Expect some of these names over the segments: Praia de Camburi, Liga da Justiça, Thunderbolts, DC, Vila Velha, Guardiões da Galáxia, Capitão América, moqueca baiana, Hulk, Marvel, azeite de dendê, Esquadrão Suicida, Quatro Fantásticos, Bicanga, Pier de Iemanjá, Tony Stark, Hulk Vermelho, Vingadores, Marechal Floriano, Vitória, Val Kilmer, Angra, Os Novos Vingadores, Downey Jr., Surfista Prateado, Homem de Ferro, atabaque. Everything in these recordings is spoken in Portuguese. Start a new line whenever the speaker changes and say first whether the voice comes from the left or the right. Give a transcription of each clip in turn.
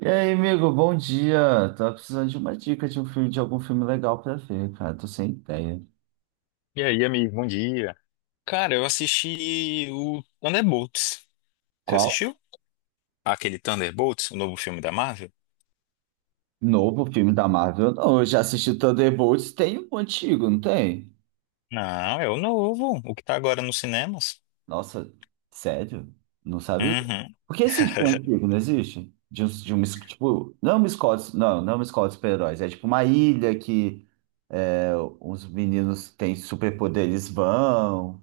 right: E aí, amigo, bom dia. Tava precisando de uma dica de um filme, de algum filme legal pra ver, cara. Tô sem ideia.
left: E aí, amigo, bom dia. Cara, eu assisti o Thunderbolts. Você
right: Qual
left: assistiu? Aquele Thunderbolts, o novo filme da Marvel?
right: novo filme da Marvel? Não, eu já assisti Thunderbolts, tem um antigo, não tem?
left: Não, é o novo, o que tá agora nos cinemas.
right: Nossa, sério? Não sabia?
left: Uhum.
right: Por que existe um antigo, não existe? De, um, de uma, es- tipo, não é uma escola, não, não é uma escola de super-heróis, é tipo uma ilha que é, uns meninos que têm superpoderes vão,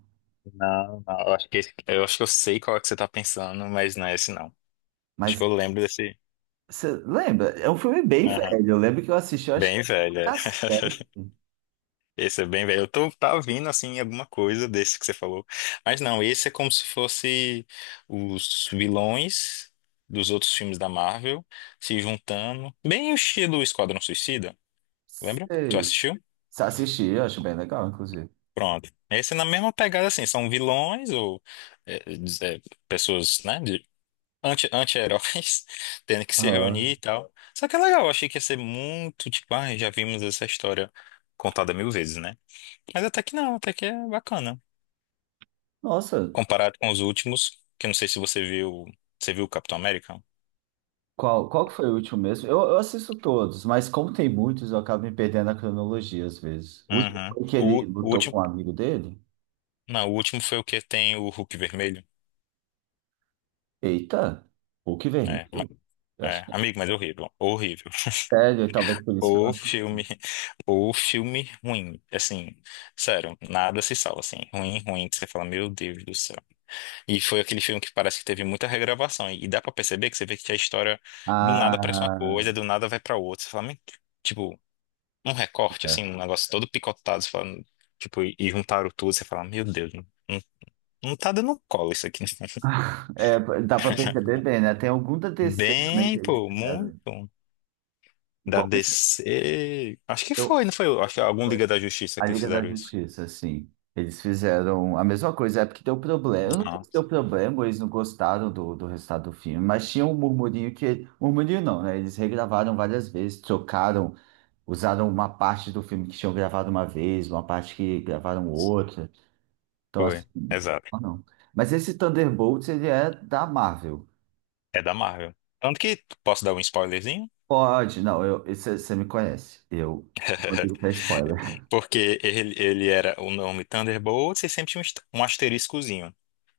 left: Não, não, eu acho que, eu acho que eu sei qual é que você tá pensando, mas não é esse não. Acho que
right: mas
left: eu lembro desse.
right: você lembra? É um filme bem
left: Aham.
right: velho. Eu lembro que eu assisti, eu acho que
left: Bem
right: no
left: velho.
right: cassete.
left: Esse é bem velho. Tá vindo assim alguma coisa desse que você falou. Mas não, esse é como se fosse os vilões dos outros filmes da Marvel se juntando. Bem o estilo Esquadrão Suicida, lembra? Tu
right: Sei.
left: assistiu?
right: Se assisti, eu acho bem legal, inclusive.
left: Pronto. Esse é na mesma pegada assim, são vilões ou é, é, pessoas, né, de anti-heróis tendo que se reunir
right: Aham.
left: e tal. Só que é legal, eu achei que ia ser muito, tipo, ah, já vimos essa história contada mil vezes, né? Mas até que não, até que é bacana.
right: Nossa,
left: Comparado com os últimos, que eu não sei se você viu. Você viu o Capitão América?
right: qual que foi o último mesmo? Eu assisto todos, mas como tem muitos, eu acabo me perdendo na cronologia às vezes. O último
left: Uhum.
right: foi que ele
left: O
right: lutou com um
left: último.
right: amigo dele?
left: Não, o último foi o que tem o Hulk vermelho.
right: Eita, Hulk
left: É, ma-
right: Vermelho? Eu acho
left: é,
right: que é
left: amigo, mas é horrível. Horrível.
right: sério, talvez por isso que eu não
left: O filme.
right: assisti.
left: O filme ruim. Assim, sério, nada se salva, assim. Ruim, ruim, que você fala, meu Deus do céu. E foi aquele filme que parece que teve muita regravação. E dá pra perceber que você vê que a história do nada parece uma
right: Ah,
left: coisa, do nada vai pra outra. Você fala, "Meu Deus.", tipo, um recorte, assim, um negócio todo picotado, você fala, tipo, e juntaram tudo, você fala, meu Deus, não não tá dando cola isso aqui, né?
right: é, dá pra perceber bem, né? Tem algum da DC também que
left: Bem,
right: eles
left: pô,
right: fizeram.
left: muito. Da
right: Pô, mas
left: DC. Acho que
right: eu,
left: foi, não foi? Acho que algum Liga da Justiça
right: a
left: que eles
right: Liga da
left: fizeram isso.
right: Justiça, sim. Eles fizeram a mesma coisa, é porque deu problema. Eu não sei
left: Não,
right: se deu problema, eles não gostaram do resultado do filme, mas tinha um murmurinho que. Murmurinho não, né? Eles regravaram várias vezes, trocaram, usaram uma parte do filme que tinham gravado uma vez, uma parte que gravaram outra. Então, assim,
left: foi. Exato.
right: não. Não. Mas esse Thunderbolts, ele é da Marvel.
left: É da Marvel. Tanto que posso dar um spoilerzinho?
right: Pode, não, eu, você me conhece. Eu vou dar spoiler.
left: Porque ele era o nome Thunderbolts e sempre tinha um um asteriscozinho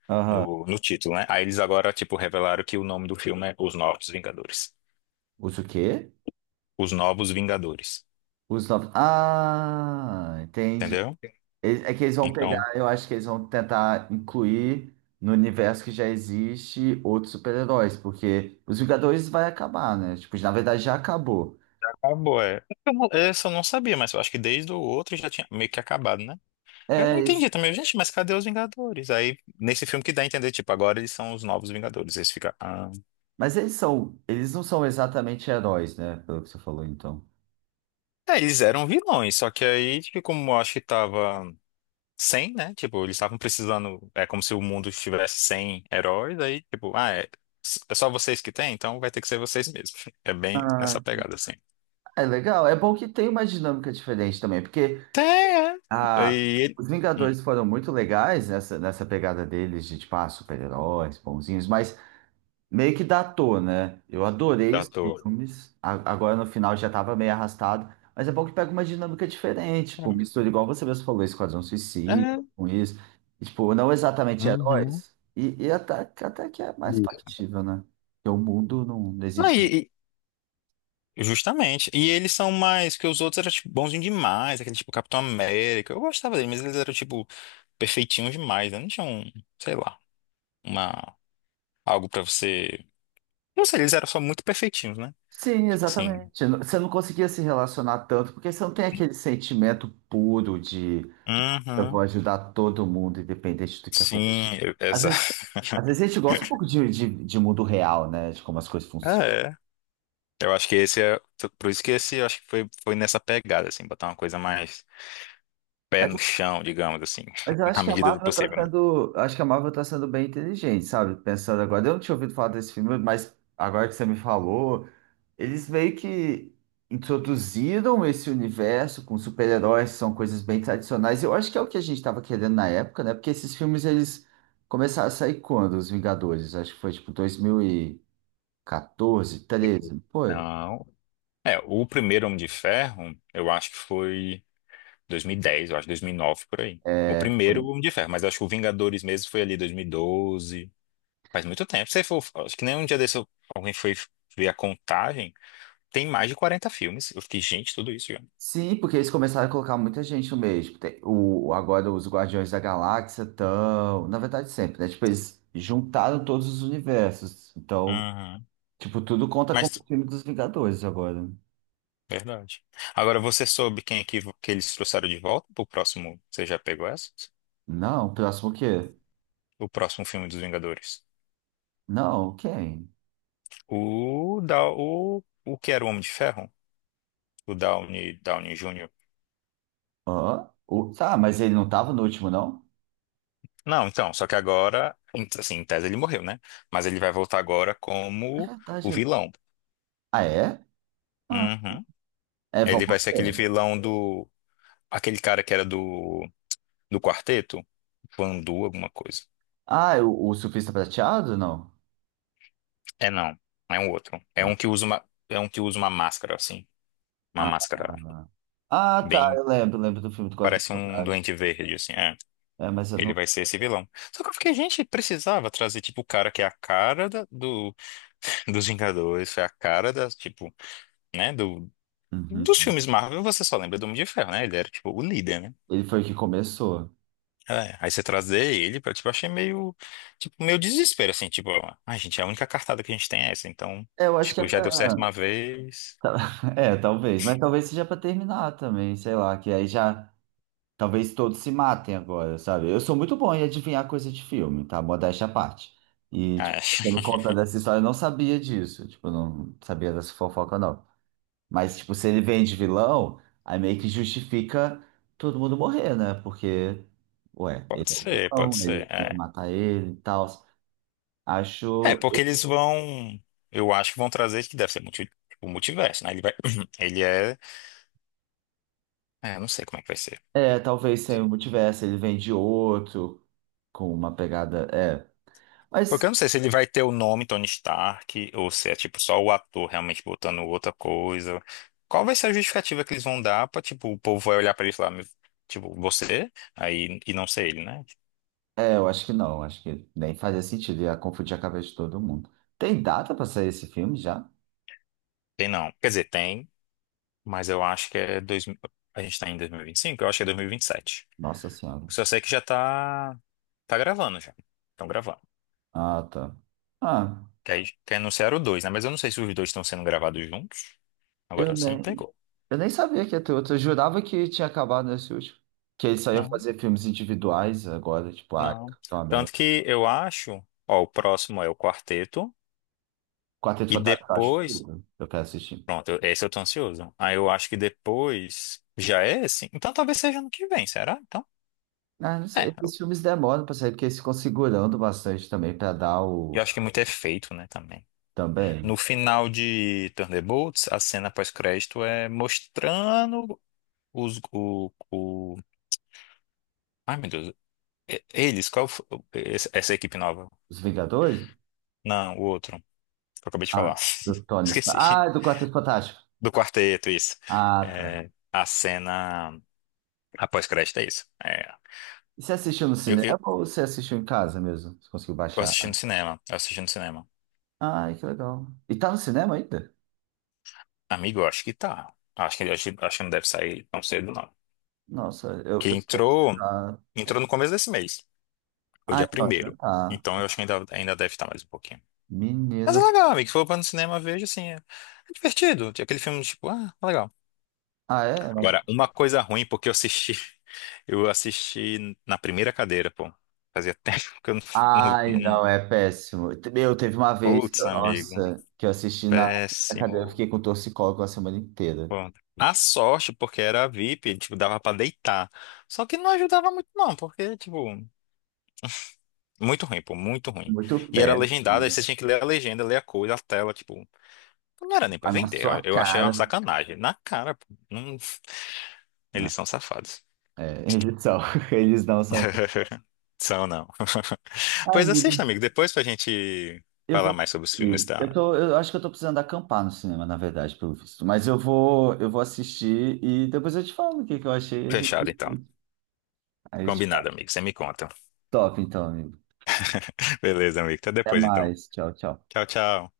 right: Aham.
left: no título, né? Aí eles agora, tipo, revelaram que o nome do filme é Os Novos Vingadores.
right: Usa o quê?
left: Os Novos Vingadores.
right: Os novos. Ah, entendi.
left: Entendeu?
right: É que eles vão pegar,
left: Então,
right: eu acho que eles vão tentar incluir no universo que já existe outros super-heróis, porque os Vingadores vai acabar, né? Tipo, na verdade já acabou.
left: acabou, é. Eu não- Essa eu não sabia, mas eu acho que desde o outro já tinha meio que acabado, né? Eu
right: É,
left: não entendi
right: eles-
left: também, gente, mas cadê os Vingadores? Aí, nesse filme que dá a entender, tipo, agora eles são os novos Vingadores. Eles ficam. Ah.
right: mas eles são, eles não são exatamente heróis, né? Pelo que você falou, então.
left: É, eles eram vilões, só que aí, tipo, como eu acho que tava sem, né? Tipo, eles estavam precisando. É como se o mundo estivesse sem heróis, aí, tipo, ah, é, é só vocês que tem, então vai ter que ser vocês mesmos. É bem
right: Ah,
left: nessa pegada, assim.
right: é legal, é bom que tem uma dinâmica diferente também, porque
left: Tem, é.
right: ah,
left: E.
right: os
left: Hum,
right: Vingadores foram muito legais nessa pegada deles de, tipo, ah, super-heróis, bonzinhos, mas meio que datou, né? Eu adorei
left: da
right: os
left: toa.
right: filmes. Agora no final já tava meio arrastado. Mas é bom que pega uma dinâmica diferente. Tipo,
left: É.
right: mistura igual você mesmo falou, Esquadrão Suicida
left: É.
right: com isso. E, tipo, não exatamente
left: Uhum.
right: heróis. E até, até que é mais
left: Isso.
right: factível, né? Porque o mundo não, não
left: Não,
right: existe.
left: e- justamente. E eles são mais que os outros eram tipo, bonzinhos demais, aquele tipo Capitão América. Eu gostava dele, mas eles eram tipo perfeitinhos demais, né? Não tinham, sei lá, uma algo pra você. Não sei, eles eram só muito perfeitinhos, né?
right: Sim,
left: Tipo assim.
right: exatamente. Você não conseguia se relacionar tanto, porque você não tem aquele sentimento puro. Eu vou
left: Uhum.
right: ajudar todo mundo, independente do que acontecer.
left: Sim,
right: Às
left: exato.
right: vezes, às vezes a gente gosta um pouco de mundo real, né? De como as coisas funcionam.
left: É. Eu acho que esse é. Por isso que esse eu acho que foi nessa pegada, assim, botar uma coisa mais pé
right: Mas,
left: no chão, digamos assim,
right: mas eu acho
left: na
right: que a
left: medida do
right: Marvel tá
left: possível, né?
right: sendo, eu acho que a Marvel tá sendo bem inteligente, sabe? Pensando agora, eu não tinha ouvido falar desse filme, mas agora que você me falou, eles meio que introduziram esse universo com super-heróis, são coisas bem tradicionais. Eu acho que é o que a gente estava querendo na época, né? Porque esses filmes eles começaram a sair quando? Os Vingadores, acho que foi tipo 2000 e 14, 13 foi.
left: Não. É, o primeiro Homem de Ferro, eu acho que foi 2010, eu acho, 2009 por aí. O
right: É, foi.
left: primeiro Homem de Ferro, mas acho que o Vingadores mesmo foi ali 2012. Faz muito tempo. Se for, acho que nem um dia desse alguém foi ver a contagem. Tem mais de 40 filmes. Eu fiquei, gente, tudo isso já.
right: Sim, porque eles começaram a colocar muita gente no meio. O, agora os Guardiões da Galáxia estão. Na verdade, sempre, né? Tipo, eles juntaram todos os universos. Então,
left: Uhum.
right: tipo, tudo conta como
left: Mas,
right: o filme dos Vingadores agora.
left: verdade. Agora, você soube quem é que eles trouxeram de volta pro próximo? Você já pegou essa?
right: Não, próximo o quê?
left: O próximo filme dos Vingadores.
right: Não, quem?
left: O que era o Homem de Ferro? O Downey, Downey Jr.
right: Hã? O, tá, mas ele não tava no último, não?
left: Não, então, só que agora, assim, em tese ele morreu, né? Mas ele vai voltar agora
right: É
left: como o
right: verdade.
left: vilão.
right: Ah, é? Ah,
left: Uhum.
right: é Val
left: Ele vai ser aquele
right: Kilmer.
left: vilão do. Aquele cara que era do quarteto? Vandu, alguma coisa.
right: Ah, é o Surfista Prateado? Não.
left: É não, é um outro. É um que usa uma máscara, assim. Uma
right: Ah,
left: máscara
right: ah, ah. Ah, tá,
left: bem.
right: eu lembro, lembro do filme do Quatro
left: Parece um
right: Fantásticos.
left: doente verde, assim. É.
right: É, mas eu
left: Ele
right: não.
left: vai ser esse vilão. Só que eu fiquei, gente, precisava trazer, tipo, o cara que é a cara do, dos Vingadores, foi a cara das, tipo, né, do, dos
right: Uhum.
left: filmes Marvel, você só lembra do Homem de Ferro, né? Ele era, tipo, o líder, né?
right: Ele foi o que começou.
left: É, aí você trazer ele pra, tipo, eu achei meio, tipo, meio desespero, assim, tipo, ai, gente, a única cartada que a gente tem é essa, então,
right: É, eu acho que é
left: tipo, já deu certo
right: pra...
left: uma vez.
right: É, talvez, mas talvez seja pra terminar também, sei lá, que aí já. Talvez todos se matem agora, sabe? Eu sou muito bom em adivinhar coisa de filme, tá? Modéstia à parte. E, tipo,
left: É,
right: por conta dessa história, eu não sabia disso. Tipo, eu não sabia dessa fofoca, não. Mas, tipo, se ele vem de vilão, aí meio que justifica todo mundo morrer, né? Porque, ué, ele é o
left: pode
right: vilão, eles
left: ser,
right: tentam
left: é.
right: matar ele e tal.
left: É,
right: Acho.
left: porque eles vão, eu acho que vão trazer que deve ser multi, tipo, multiverso, né? Ele vai, ele é, é, não sei como é que vai ser.
right: É, talvez se eu não tivesse, ele vem de outro, com uma pegada. É.
left: Porque
right: Mas,
left: eu não sei se ele vai ter o nome Tony Stark ou se é tipo só o ator realmente botando outra coisa. Qual vai ser a justificativa que eles vão dar pra, tipo, o povo vai olhar pra ele e falar, "Meu- tipo, você? Aí, e não ser ele, né?"
right: eu acho que não. Acho que nem fazia sentido. Ia confundir a cabeça de todo mundo. Tem data pra sair esse filme já?
left: Tem não. Quer dizer, tem, mas eu acho que a gente tá em dois mil e vinte e cinco. Eu acho que é 2027.
right: Nossa Senhora.
left: Só sei que tá gravando já. Estão gravando.
right: Ah, tá. Ah,
left: Que aí que anunciaram o dois, né? Mas eu não sei se os dois estão sendo gravados juntos.
right: eu
left: Agora você me
right: nem.
left: pegou.
right: Eu nem sabia que ia ter outro. Eu jurava que tinha acabado nesse último. Que ele só ia fazer filmes individuais agora, tipo, ah,
left: Não.
right: Capitão
left: Tanto
right: América.
left: que eu acho, ó, o próximo é o quarteto,
right: Quarteto
left: e
right: Fantástico, eu acho
left: depois.
right: tudo. Eu quero assistir.
left: Pronto, esse eu tô ansioso. Aí eu acho que depois já é esse. Então talvez seja ano que vem, será? Então,
right: Ah, não sei.
left: é.
right: Esses filmes demoram pra sair, porque eles ficam segurando bastante também pra dar
left: Eu
right: o.
left: acho que muito é feito, né, também.
right: Também.
left: No final de Thunderbolts, a cena pós-crédito é mostrando os. O... Ai, meu Deus. Eles, qual foi, essa equipe nova?
right: Os Vingadores?
left: Não, o outro. Que eu acabei de
right: Ah,
left: falar.
right: do Tony Stark.
left: Esqueci.
right: Ah, do Quarteto Fantástico.
left: Do quarteto, isso.
right: Ah, tá.
left: É, a cena. A pós-crédito é isso. É.
right: E você assistiu no
left: Eu, eu,
right: cinema ou você assistiu em casa mesmo? Você conseguiu
left: eu
right: baixar?
left: assisti no cinema. Eu assisti no cinema.
right: Ai, que legal. E tá no cinema ainda?
left: Amigo, eu acho que tá. Acho que, acho que não deve sair tão cedo, não.
right: Nossa,
left: Que
right: eu...
left: entrou,
right: ah, é.
left: entrou no começo desse mês. Foi
right: Ah,
left: dia
right: então, já
left: primeiro.
right: tá.
left: Então eu acho que ainda deve estar mais um pouquinho. Mas é
right: Menino.
left: legal, amigo. Se for pra no cinema, veja assim. É, é divertido. Tem aquele filme, tipo, ah, é legal.
right: Ah, é? Mas-
left: Agora, uma coisa ruim, porque eu assisti. Eu assisti na primeira cadeira, pô. Fazia tempo que eu não. não-
right: Ai,
left: não-
right: não, é péssimo. Eu teve uma vez que,
left: Putz, amigo.
right: nossa, que eu assisti na na cadeira, eu
left: Péssimo.
right: fiquei com torcicolo a semana inteira.
left: Bom, a sorte, porque era VIP, tipo, dava pra deitar. Só que não ajudava muito, não, porque, tipo, muito ruim, pô, muito ruim.
right: Muito
left: E era
right: péssimo.
left: legendado, aí você tinha que ler a legenda, ler a coisa, a tela, tipo, então não era nem pra
right: A na
left: vender. Eu
right: sua
left: eu achei uma
right: cara.
left: sacanagem. Na cara, pô.
right: Não,
left: Eles são safados.
right: é, eles são, eles não são.
left: São, não.
right: Ah,
left: Pois
right: amigo,
left: assista, amigo, depois pra gente
right: eu
left: falar
right: vou.
left: mais sobre os filmes,
right: Eu
left: tá?
right: tô, eu acho que eu tô precisando acampar no cinema, na verdade, pelo visto. Eu vou assistir e depois eu te falo o que que eu achei. A
left: Fechado,
right: gente...
left: então.
right: aí eu te
left: Combinado,
right: falo.
left: amigo, você me conta.
right: Top, então, amigo.
left: Beleza, amigo, até
right: Até
left: depois, então.
right: mais. Tchau, tchau.
left: Tchau, tchau.